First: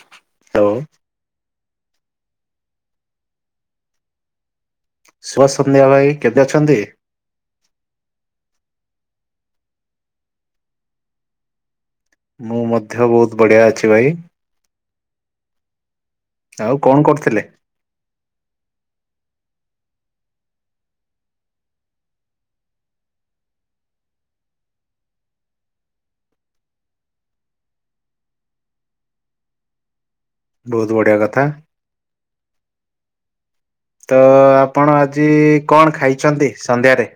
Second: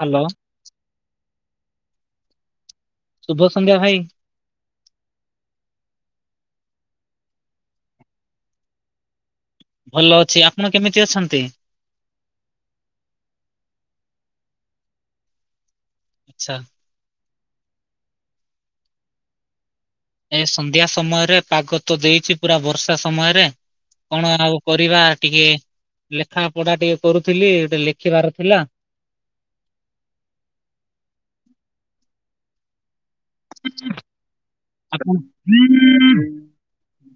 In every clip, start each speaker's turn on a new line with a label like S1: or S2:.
S1: Hello
S2: ହଉ।
S1: ଶୁଭ ସଂଧ୍ୟା ଭାଇ।
S2: ଶୁଭ ସଧ୍ୟା ଭାଇ କେନ୍ତି ଅଛନ୍ତି?
S1: ଭଲ ଅଛି ଆପଣ କେମିତି ଅଛନ୍ତି?
S2: ମୁଁ ମଧ୍ୟ ବହୁତ ବଢିଆ ଅଛି ଭାଇ।
S1: ଆଚ୍ଛା
S2: ଆଉ କଣ କରୁଥିଲେ?
S1: ଏ ସନ୍ଧ୍ୟା ସମୟରେ ପାଗ ତ ଦେଇଛି ପୁରା ବର୍ଷା ସମୟରେ। କଣ ଆଉ କରିବା ଟିକେ ଲେଖା ପଢା ଟିକେ କରୁଥିଲି ଗୋଟେ ଲେଖିବାର ଥିଲା।
S2: ବହୁତ ବଢିଆ କଥା। ତ ଆପଣ ଆଜି କଣ ଖାଇଛନ୍ତି ସନ୍ଧ୍ୟାରେ?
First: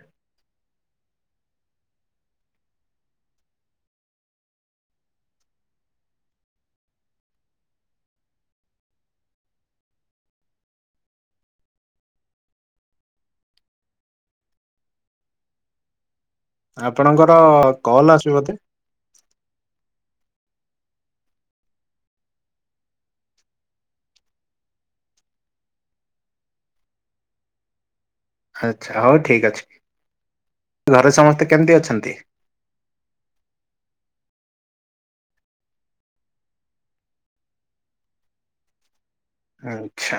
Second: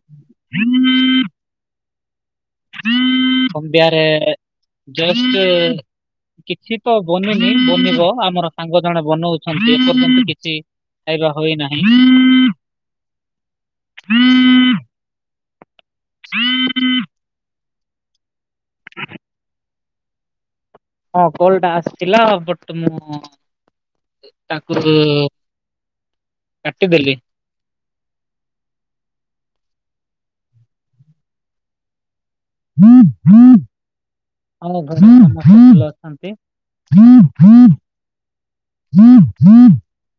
S1: ସଧ୍ୟାରେ ଜଷ୍ଟ କିଛି ତ ବନିନି ବନିବ ଆମର ସାଙ୍ଗ ଜଣେ ବନଉଛନ୍ତି ଏପର୍ଯ୍ୟନ୍ତ କିଛି ଖାଇବା ହୋଇନାହିଁ। ହଁ ହ
S2: ଆପଣଙ୍କର କଲ ଆସୁଚି ବୋଧେ!
S1: ହଁ କଲଟା ଆସିଥିଲା ବଟ ମୁଁ ତାକୁ କାଟିଦେଲି।
S2: ଆଛା ହଉ ଠିକ ଅଛି, ଘରେ ସମସ୍ତେ କେମିତି ଅଛନ୍ତି?
S1: ହ ହ୍ ଆଉ ଘରେ ସମସ୍ତେ ଭଲ ଅଛନ୍ତି। ଲିପ୍ ଲିପ୍
S2: ଆଚ୍ଛା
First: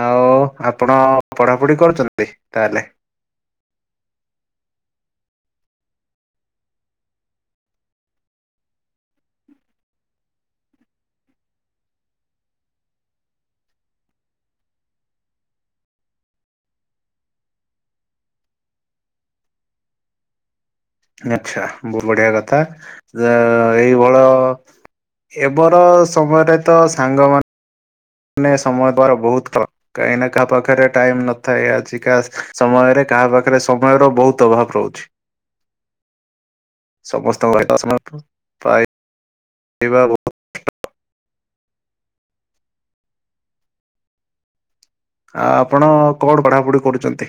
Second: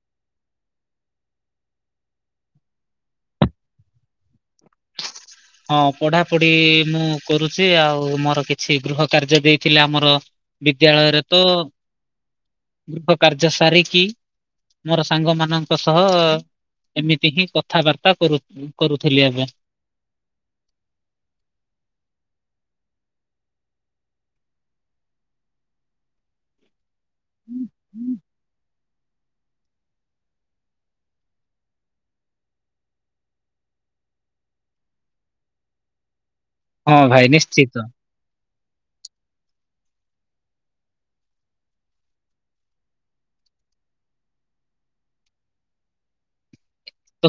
S2: ଆଉ ଆପଣ ପଢାପଢି କରୁଛନ୍ତି ତାହେଲେ?
S1: ହଁ ପଢାପଢି ମୁଁ କରୁଛି ଆଉ ମୋର କିଛି ଗୃହ କାର୍ଯ୍ୟ ଦେଇଥିଲେ ଆମର ବିଦ୍ୟାଳୟରେ ତ ଗୃହ କାର୍ଯ୍ୟ ସାରିକି ମୋର ସାଙ୍ଗ ମାନଙ୍କ ସହ ଏମିତି ହିଁ କଥାବାର୍ତ୍ତା କରୁ କରୁଥିଲି ଆଜ୍ଞା।
S2: ଆଛା ବହୁତ ବଢିଆ କଥା ଅ ଏଇଭଳ ଏବର ସମୟରେ ତ ସାଙ୍ଗମାନ୍ ନେ ସମୟ ଦ୍ଵାରା ବହୁତ କ କାହିଁ ନା କାହା ପାଖରେ ଟାଇମ ନଥାଏ ଆଜିକା ସମୟରେ କାହା ପାଖରେ ସମୟର ବହୁତ ଅଭାବ ରହୁଛି।
S1: ହଁ ଭାଇ
S2: ସମସ୍ତଙ୍କ
S1: ନିଶ୍ଚିତ।
S2: ସେଇବା ବହୁତ ଆ ଆପଣ କଣ ପଢାପଢି
S1: ତ
S2: କରୁଛନ୍ତି?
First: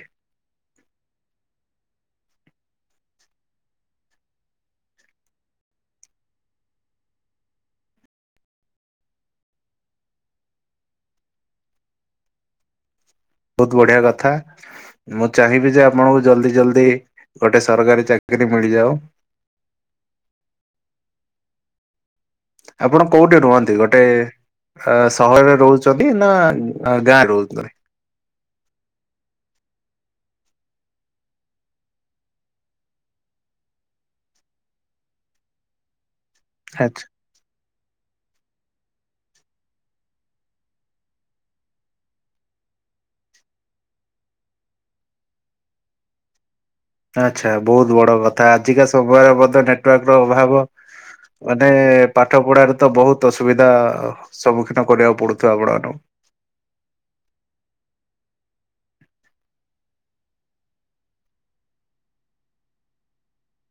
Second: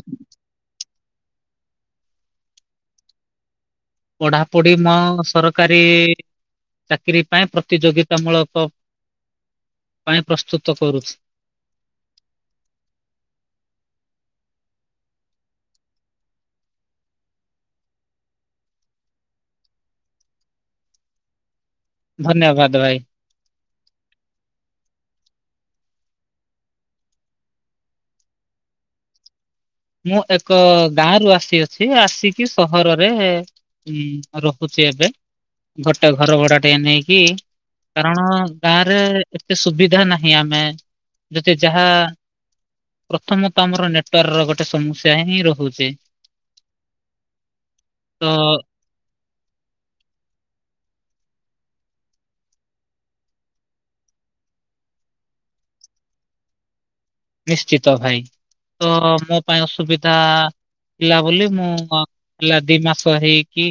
S1: ପଢାପଢି ମୋ ସରକାରୀ ଚାକିରୀ ପାଇଁ ପ୍ରତିଯୋଗିତା ମୂଳକ ପାଇଁ ପ୍ରସ୍ତୁତ କରୁଛି।
S2: ବହୁତ ବଢିଆ କଥା। ମୁଁ ଚାହିଁବି ଯେ ଆପଣଙ୍କୁ ଜଲଦି ଜଲଦି ଗୋଟେ ସରକାରୀ ଚାକିରୀ ମିଳି ଯାଉ।
S1: [unintelligible] ଧନ୍ୟବାଦ ଭାଇ।
S2: ଆପଣ କୋଉଠି ରୁହନ୍ତି? ଗୋଟେ ଅ ସହରରେ ରହୁଛନ୍ତି ନା ଗାଁରେ ରହୁଛନ୍ତି?
S1: [unintelligible] ମୁଁ ଏକ ଗାଁରୁ ଆସିଅଛି ଆସିକି ସହରରେ ହୁଁ ଅ ରଖିଚି ଏବେ ଗୋଟେ ଘର ଭଡା ଟିକେ ନେଇକି କାରଣ ଗାଁ ରେ ଏତେ ସୁବିଧା ନାହିଁ ଆମେ ଯଦି ଯାହା ପ୍ରଥମତଃ ଆମର ନେଟୱାର୍ର ଗୋଟେ ତ ସମସ୍ୟା ହିଁ ରହୁଛି।
S2: ଆଛା ବହୁତ ବଡ
S1: ତ
S2: କଥା ଆଜିକା ସମୟରେ ବୋଧେ ନେଟୱାର୍କ ର ଅଭାବ। ମାନେ ପାଠ ପଢାରେ ତ ବହୁତ ଅସୁବିଧା ସମ୍ମୁଖୀନ କରିବାକୁ ପଡୁଥିବ ଆପଣ ମାନଙ୍କୁ।
S1: ନିଶ୍ଚିତ ଭାଇ ତ ମୋ ପାଇଁ ଅସୁବିଧା ଥିଲା ବୋଲି ମୁଁ ଅଁ ହେଲା ଦି ମାସ ହେଇକି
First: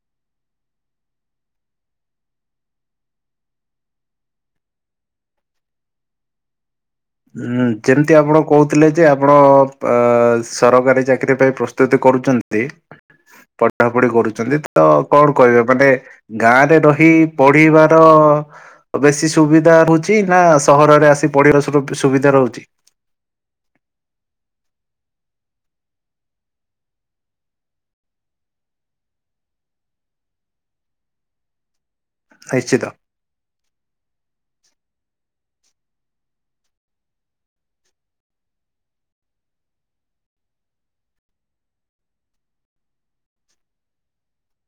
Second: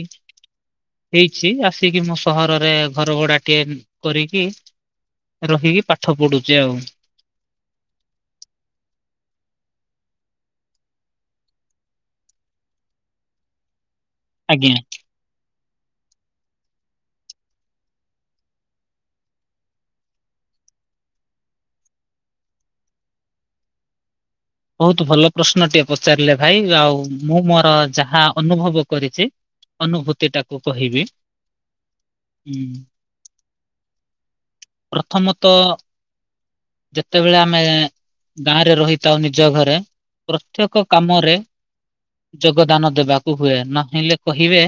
S1: ହେଇଛି ଆସିକି ମୁଁ ସହରରେ ଘର ଭଡା ଟିଏ କରିକି ରହିିକି ପାଠ ପଡୁଚି ଆଉ।
S2: ହୁଁ ଯେମତି ଆପଣ କହୁଥିଲେ ଯେ ଆପଣ ପା ସରକାରୀ ଚାକିରୀ ପାଇଁ ପ୍ରସ୍ତୁତ କରୁଛନ୍ତି ପଢାପଢି କରୁଛନ୍ତି
S1: ଆଜ୍ଞା।
S2: ତ କଣ କହିବେ? ମାନେ ଗାଁରେ ରହି ପଢିବାର ବେସି ସୁବିଧା ରହୁଛି ନା ସହରରେ ଆସି ପଢିବା [unintelligible] ସୁବିଧା ରହୁଚି।
S1: ବହୁତ ଭଲ ପ୍ରଶ୍ନଟିଏ ପଚାରିଲେ ଭାଇ ଆଉ ମୁଁ ମୋର ଯାହା ଅନୁଭବ କରିଚି ଅନୁଭୂତିଟାକୁ କହିବି। ଉଁ,
S2: ଆଇଶ୍ଚିଦ।
S1: ପ୍ରଥମତଃ ଯେତେବେଳେ ଆମେ ଗାଁରେ ରହିଥାଉ ନିଜ ଘରେ ପ୍ରତ୍ୟେକ କାମରେ ଯୋଗଦାନ ଦେବାକୁ ହୁଏ ନଦେଲେ କହିବେ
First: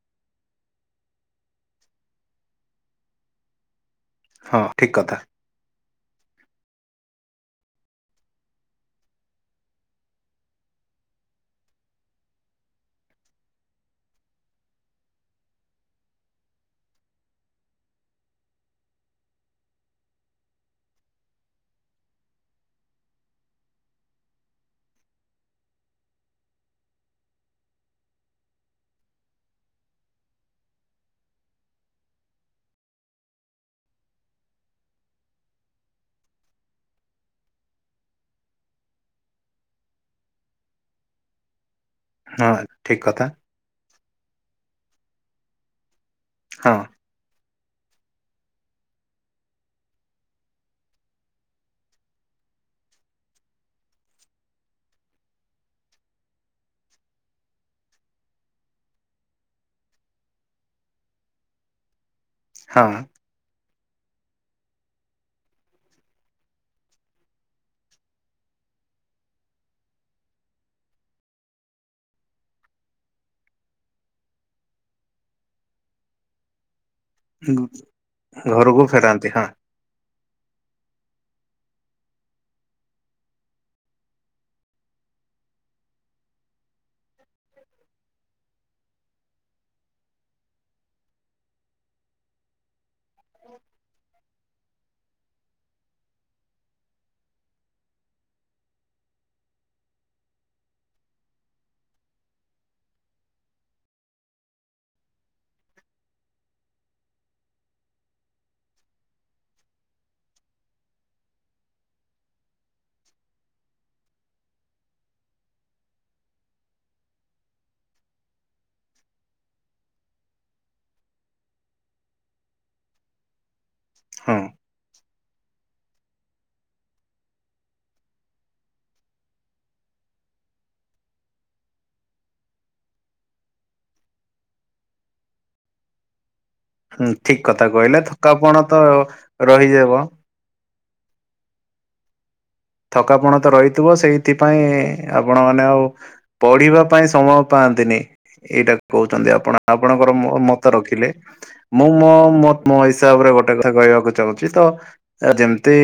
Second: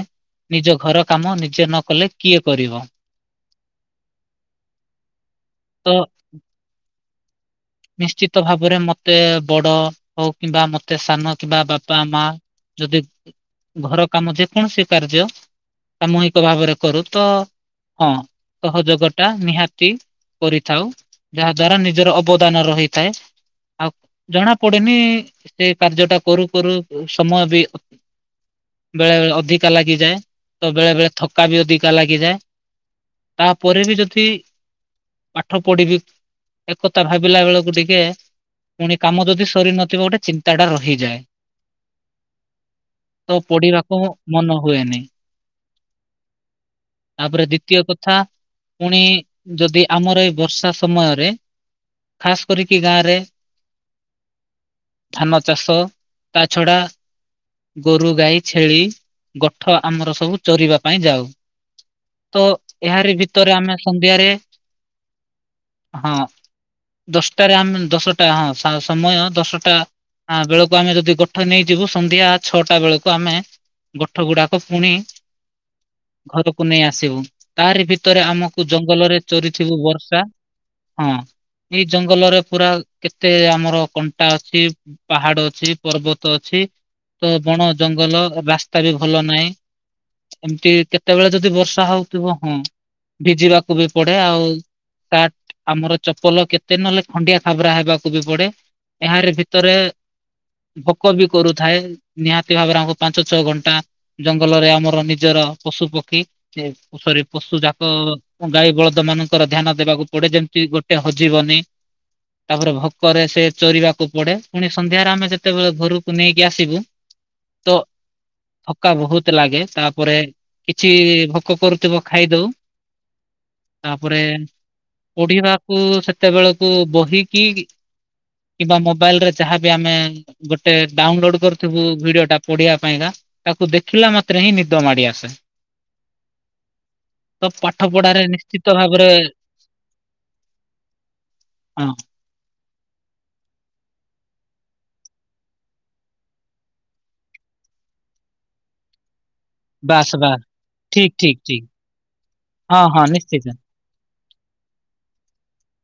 S1: ନିଜ ଘର କାମ ନିଜେ ନକଲେ କିଏ କରିବ?
S2: ହଁ ଠିକ କଥା।
S1: ତ୍ ନିଶ୍ଚିତ ଭାବରେ ମତେ ବଡ ହଉ କିମ୍ବା ମତେ ସାନ କିମ୍ବା ବାପା ମା ଯଦି ଘର କାମ ଯେକୌଣସି ସାମୁହିକ ଭାବରେ କରୁ ତ ହଁ ସହଯୋଗ ଟା ନିହାତି କରିଥାଉ ଯାହା ଦ୍ଵାରା ନିଜର ଅବଦାନ ରହିଥାଏ। ଆଉ ଜଣା ପଡେନି ସେ କାର୍ଯ୍ୟ ଟା କରୁ କରୁ ସମୟ ବି ଅ ବେଳେ ବେଳେ ଅଧିକା ଲାଗିଯାଏ ତ ବେଳେ ବେଳେ ଥକା ବି ଅଧିକା ଲାଗିଯାଏ। ତାପରେ ବି ଯଦି ପାଠ ପଢିବି ଏକ ତା ଭାବିଲା ବେଳକୁ ଟିକେ ପୁଣି କାମ ଯଦି ସରିନଥିବ ଗୋଟେ ଚିନ୍ତାଟା ରହିଯାଏ।
S2: ହଁ ଠିକ୍
S1: ତ
S2: କଥା।
S1: ପଢିବାକୁ ମନ ହୁଏନି
S2: ହଁ
S1: ତାପରେ ଦି ଦ୍ଵିତୀୟ କଥା ପୁଣି ଯଦି ଆମର ଏଇ ବର୍ଷା ସମୟରେ ଖାସ୍ କରିକି ଗାଁ ରେ ଧାନ ଚାଷ ତା ଛଡ଼ା ଗୋରୁ ଗାଈ ଛେଳି ଗୋଠ ଆମର ସବୁ ଚରିବା ପାଇଁ ଯାଉ। ତ
S2: ହଁ।
S1: ଏହାରି ଭିତରେ ଆମେ ସନ୍ଧ୍ୟାରେ ହଁ। ଦଶଟାରେ ଆଇମିନ୍ ଦଶଟା ହଁ ସା ସମୟ ଦଶଟା ହଁ ବେଳକୁ ଆମେ ଯଦି ଗୋଠ ନେଇଯିବୁ ସନ୍ଧ୍ୟା ଛଅଟା ବେଳକୁ ଆମେ ଗୋଠ ଗୁଡାକ ପୁଣି ଘରକୁ ନେଇ ଆ ଆସିବୁ ତାରି ଭିତରେ ଆମକୁ
S2: ଘରକୁ
S1: ଜଙ୍ଗଲରେ
S2: ଫେରାନ୍ତି ହଁ
S1: ଚରିଥିବୁ ବର୍ଷା ହଁ। ଏଇ ଜଙ୍ଗଲରେ ପୁରା କେତେ ଆମର କଣ୍ଟା ଅଛି ପାହାଡ ଅଛି ପର୍ବତ ଅଛି। ତ ବଣ ଜଙ୍ଗଲ ରାସ୍ତା ବି ଭଲ ନାହିଁ। ଏମିତି କେତେବେଳେ ଯଦି ବର୍ଷା ହଉଥିବ ହଁ। ଭିଜିବାକୁ ବି ପଡେ ଆଉ ତାଟ ଆମର ଚ ପଲ କେତେ ନହେଲେ ଖଣ୍ଡିଆ ଖାବରା ହେବାକୁ ବି ପଡେ ଏହାରି ଭିତରେ ଭୋକ ବି କରୁଥାଏ ନିହାତି ଭାବରେ ଆମକୁ ପାଞ୍ଚ ଛଅ ଘଣ୍ଟା ଜଙ୍ଗଲରେ ଆମର ନିଜର ତ ପଶୁ ପକ୍ଷୀ କି ସରି ପଶୁ ଯାକ ଗାଈ ବଳଦ ମାନଙ୍କର ଧ୍ୟାନ ଦେବାକୁ ପଡେ ଯେମିତି ଗୋ କିଏ ହଜିବନି। ତା ପରେ ଭୋକରେ ସେ ଚରିବାକୁ ପଡେ ପୁଣି ସନ୍ଧ୍ୟାରେ ଆମେ ଯେତେବେଳେ ଘରକୁ ନେଇକି ଆସିବୁ ତ ଥକା ବହୁତ ଲାଗେ ତା ପରେ କିଛି ଭୋକ କରୁଥିବ ଖାଇଦଉ। ତା ପରେ
S2: ହଁ
S1: ଓଡ଼ିଶା କୁ ସେତେବେଳକୁ ବହି କିକ୍ କିମ୍ବା ମୋବାଇଲ୍ ରେ ଯାହାବି ଆମେ ଉଁ ଗୋଟେ ଡାଉନ୍ ଲୋଡ୍ କରୁଥିବୁ ଭିଡିଓ ଟା ପଢିବା ପାଇଁକା। ତାକୁ ଦେଖିଲା ମାତ୍ରେ ହିଁ ନିଦ ମାଡି ଆସେ।
S2: ହୁଁ ଠିକ୍
S1: ତ
S2: କଥା
S1: ପାଠ
S2: କହିଲେ
S1: ପଢାରେ ନିଶ୍ଚିତ
S2: ଥକାପଣ ତ
S1: ଭାବରେ
S2: ରହିଯିବ।
S1: ହଁ।
S2: ଥକାପଣ ତ ରହିଥିବ ସେଇଥିପାଇଁ ଆପଣ ମାନେ ଆଉ ପଢିବା ପାଇଁ ସମୟ ପା ପାନ୍ତିନି ଏଇଟା କହୁଛନ୍ତି ଆ ଆପଣ ଆପଣଙ୍କର
S1: ବାସ୍
S2: ମ
S1: ବାସ୍
S2: ମତ ରଖିଲେ
S1: ଠିକ ଠିକ ଠିକ
S2: ମୁଁ ମୋ ମୋ
S1: ହଁ ହଁ
S2: ହିସାବରେ
S1: ନିଶ୍ଚିତ
S2: ଗୋଟେ କଥା କହିବାକୁ ଚାହୁଁ ଛି ତ ଏ ଯେମିତି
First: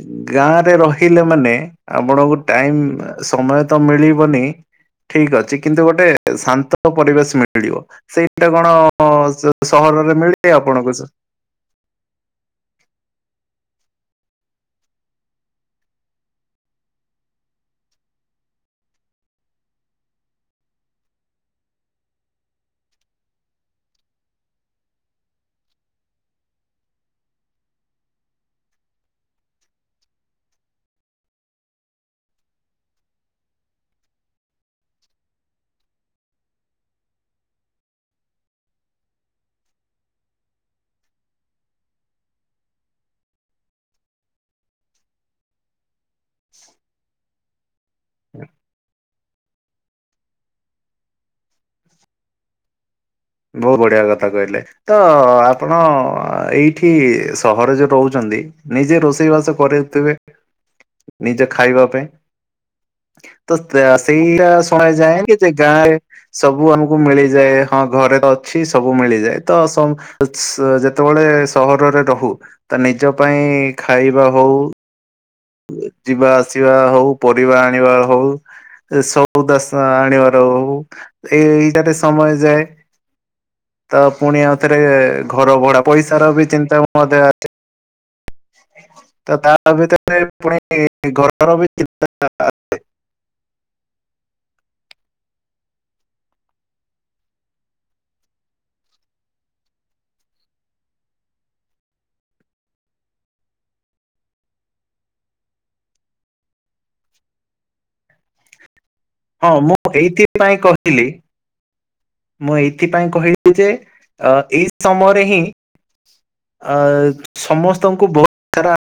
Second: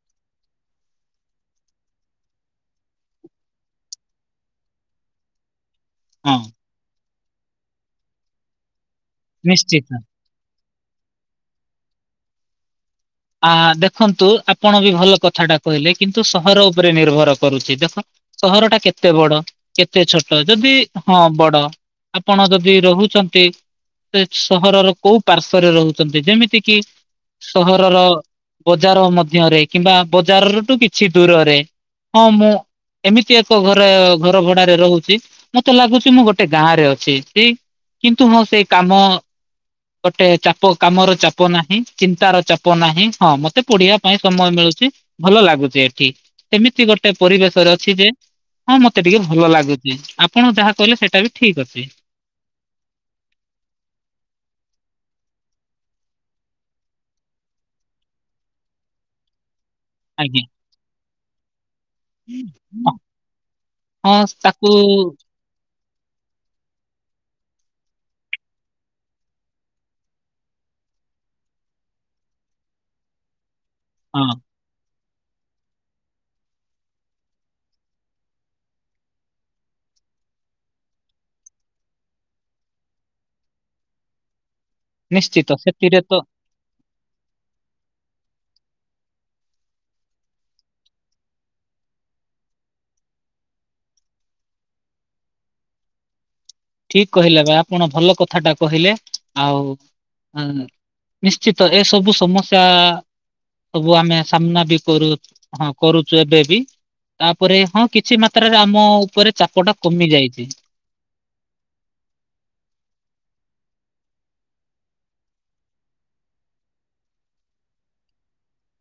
S2: ଉଁ ଗାଁ ରେ ରହିଲେ ମାନେ ଆପଣଙ୍କୁ ଟାଇମ୍ ଆ ସମୟ ତ ମିଳିବନି ଠିକ୍ ଅଛି କିନ୍ତୁ ଗୋଟେ
S1: ହଁ
S2: ଶାନ୍ତ ପରିବେଶ ମିଳିବ ସେଇଟା କଣ ହଁ ସ
S1: ନିଶ୍ଚିତ।
S2: ସହରରେ ମିଳିବ ଆପଣଙ୍କୁ ସାର୍
S1: ଆ ଦେଖନ୍ତୁ ଆପଣ ବି ଭଲ କଥାଟା କହିଲେ କିନ୍ତୁ ସହର ଉପରେ ନିର୍ଭର କରୁଛି ଦେଖ ସହର ଟା କେତେ ବଡ କେତେ ଛୋଟ ଯଦି ହଁ ବଡ। ଆପଣ ଯଦି ରହୁଛନ୍ତି ସେ ସହରର କୋଉ ପାର୍ଶ୍ଵରେ ରହୁଛନ୍ତି ଯେମିତି କିି ସହ ରର ବଜାର ମଧ୍ୟରେ କିମ୍ବା ବଜାରରୁ ଠୁ କିଛି ଦୂରରେ? ହଁ ମୁଁ ଏମିତି ଏକ ଘରେ ଘର ଭଡାରେ ରହୁଛି ମତେ ଲାଗୁଛି ମୁଁ ଗୋଟେ ଗାଁ ରେ ଅଛି କି। କିନ୍ତୁ ହଁ ସେଇ କାମ ଗୋଟେ ଚାପ କାମର ଚାପ ନାହିଁ ଚିନ୍ତାର ଚା ପ ନାହିଁ ହଁ ମତେ ପଢିବା ପାଇଁ ସମୟ ମିଳୁଛି ଭଲ ଲାଗୁଚି ଏଠି। ଏମିତି ଗୋଟେ ପରିବେଶରେ ଅଛି ଯେ ହଁ ମତେ ଟିକେ ଭଲ ଲାଗୁଚି ଆପଣ ଯାହା କହିଲେ ସେଟା ବି ଠିକ ଅଛି।
S2: ବୋହୁତ ବଢିଆ କଥା କହିଲେ ତ ଆପଣ ଏଇଠି ସହରେ ଯେହେତୁ ରହୁଚନ୍ ନ୍ତି ନିଜେ ରୋଷେଇ ବାସ କରିଥିବେ
S1: ଆଜ୍ଞା।
S2: ନିଜେ ଖାଇବା ପାଇଁ? ତ ତା
S1: ହଁ
S2: ସେଇଟା
S1: ତାକୁ
S2: ଶୁଣଯାଏ କି ଯେ ଗାଁରେ ସବୁ ଆମୁକୁ ମିଳିଯାଏ ହଁ ଘରେ ଅଛି ସବୁ ମିଳିଯାଏ ତ ସ ଅସ୍ ଯେତେବେଳେ ସହରରେ ରହୁ ତ ନିଜ ପା ପାଇଁ
S1: ହଁ
S2: ଖାଇବା ହୋଉ ଏ ଯିବା ଆସିବା ହୋଉ ପରିବା ଆଣିବା ହୋଉ ଏ ସୋଉଦା ସ୍ ଆଣିବାର ହୋଉ ଏ ଏଇଟାରେ ସମୟ ଯାଏ। ତ ପୁଣି ଆଉଥରେ
S1: ନିଶ୍ଚିତ
S2: ଘର ଭଡା
S1: ସେଥିରେ ତ
S2: ପଇସାର ବି ଚିନ୍ତା ମଧ୍ୟ ଆ ତ ତା ଭିତରେ ପୁଣି ଘରର ବି ଚିନ୍ତା
S1: [inaudible] ଠିକ କହିଲେ ଭାଇ ଆପଣ ଭଲ କଥାଟା କହିଲେ ଆଉ ଆଁ ନିଶ୍ଚିତ ଏ ସବୁ ସମସ୍ୟା ସବୁ ଆମେ ସାମ୍ନା ବି କରୁ ହଁ କରୁଚୁ ଏବେ ବି। ତାପରେ ହଁ କିଛି ମାତ୍ରାରେ ଆମ ଉପରେ
S2: ହଁ
S1: ଚାପଟା
S2: ମୁଁ
S1: କମି ଯାଇଛି।
S2: ଏଇଥିପାଇଁ କହିଲି ମୁଁ ଏଇଥିପାଇଁ କହିଲି ଯେ ଅ ଏଇ ସମୟରେ ହିଁ ଅ ସମସ୍ତଙ୍କୁ ବୋହୁତ ସାରା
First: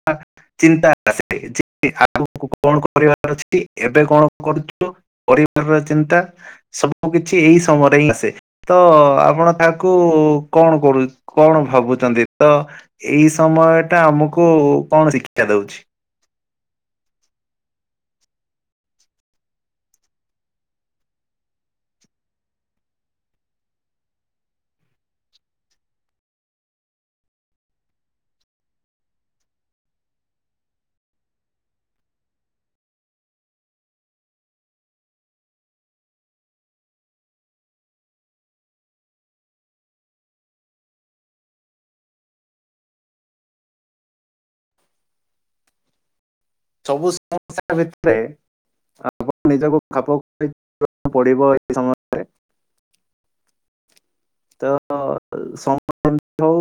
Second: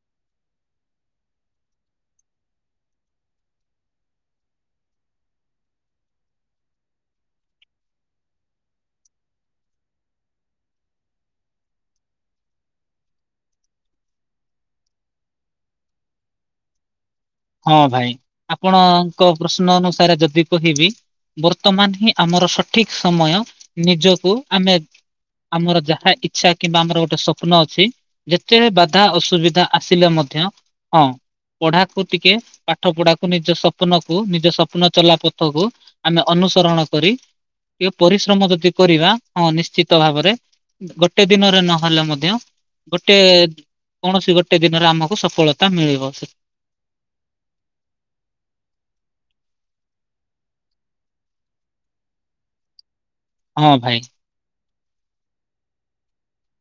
S2: ଚିନ୍ତା ଆସେ ଯେ ଆଗକୁ କଣ କରିବାର ଅଛି ଏବେ କଣ କରୁଚୁ ପରିବାରର ଚିନ୍ତା ସବୁକିଛି ଏଇ ସମୟରେ ହିଁ ଆସେ ତ ଆପଣ ତାହାକୁ ଉ କଣ କରୁ କଣ ଭାବୁଚନ୍ତି ତ ଏଇ ସମୟଟା ଆମକୁ କଣ ଶିକ୍ଷା ଦୋଉଛି।
S1: ହଁ ଭାଇ ଆପଣଙ୍କ ପ୍ରଶ୍ନ ଅନୁସାରେ ଯଦି କହିବି ବର୍ତ୍ତମାନ ହିଁ ଆମ ଆର ସଠିକ ସମୟ ନିଜକୁ ଆମେ ଆମର ଯାହା ଇଚ୍ଛା କିମ୍ବା ଆମର ଗୋଟେ ସ୍ୱପ୍ନ ଅଛି ଯେତେବି ବାଧା ଅସୁବିଧା ଆସିଲେ ମ ଧ୍ୟ ହଁ ପଢା ଟିକେ ପାଠପଢାକୁ ନିଜ ସ୍ୱପ୍ନକୁୁ ନିଜ ସ୍ୱପ୍ନ ଚଲା ପଥକୁ ଆମେ ଅନୁସରଣ କ କରି ଟିକେ ପରିଶ୍ରମ ଯଦି କରିବା ହଁ ନିଶ୍ଚିତ ଭାବରେ ଗୋଟେ ଦିନରେ ନହେଲେ ମଧ୍ୟ ଗୋଟେ କୌଣସି ଗୋଟେ ଦିନରେ ଆମକୁ ସଫଳତା ମିଳିବ ସେ
S2: ସବୁ ସମସ୍ୟା ଭିତରେ ଆପଣ ନିଜକୁ ଖାପଖୁଏଇ [unintelligible] ପଡିବ ଏଇ ସମୟରେ।
S1: ହଁ ଭାଇ।
S2: ତଅ ଉ ସମୟ [inaudible] ହୋଉ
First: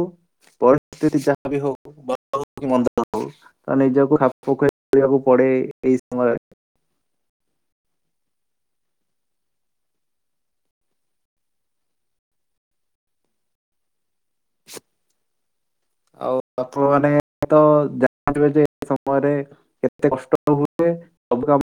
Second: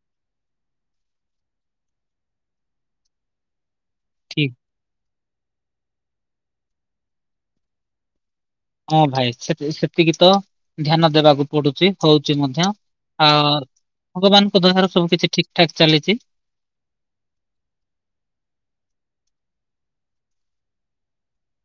S2: ପରିସ୍ତିତି ଯାହା ବି ହୋଉ ଭଲ ହୋଉ କି ମନ୍ଦ ହୋଉ ତ ନିଜକୁ ଖାପ
S1: ଠିକ
S2: ଖୋଇବାକୁ ପଡେ ଏଇ ସମୟରେ।
S1: ହଁ ଭାଇ ସେତ ସେତିକି ତ ଧ୍ୟାନ ଦେବାକୁ ପଡୁଚି ହୋଉଚି ମଧ୍ୟ। ଆଉ ଭଗବାନଙ୍କ ଦୟାରୁ ସବୁ କିଛି ଠିକ୍ ଠାକ୍ ଚାଲିଚି।
S2: ଆଉ ଆପଣମାନେ ପରେ କେତେ କଷ୍ଟ ହୁଏ ସବୁ କାମ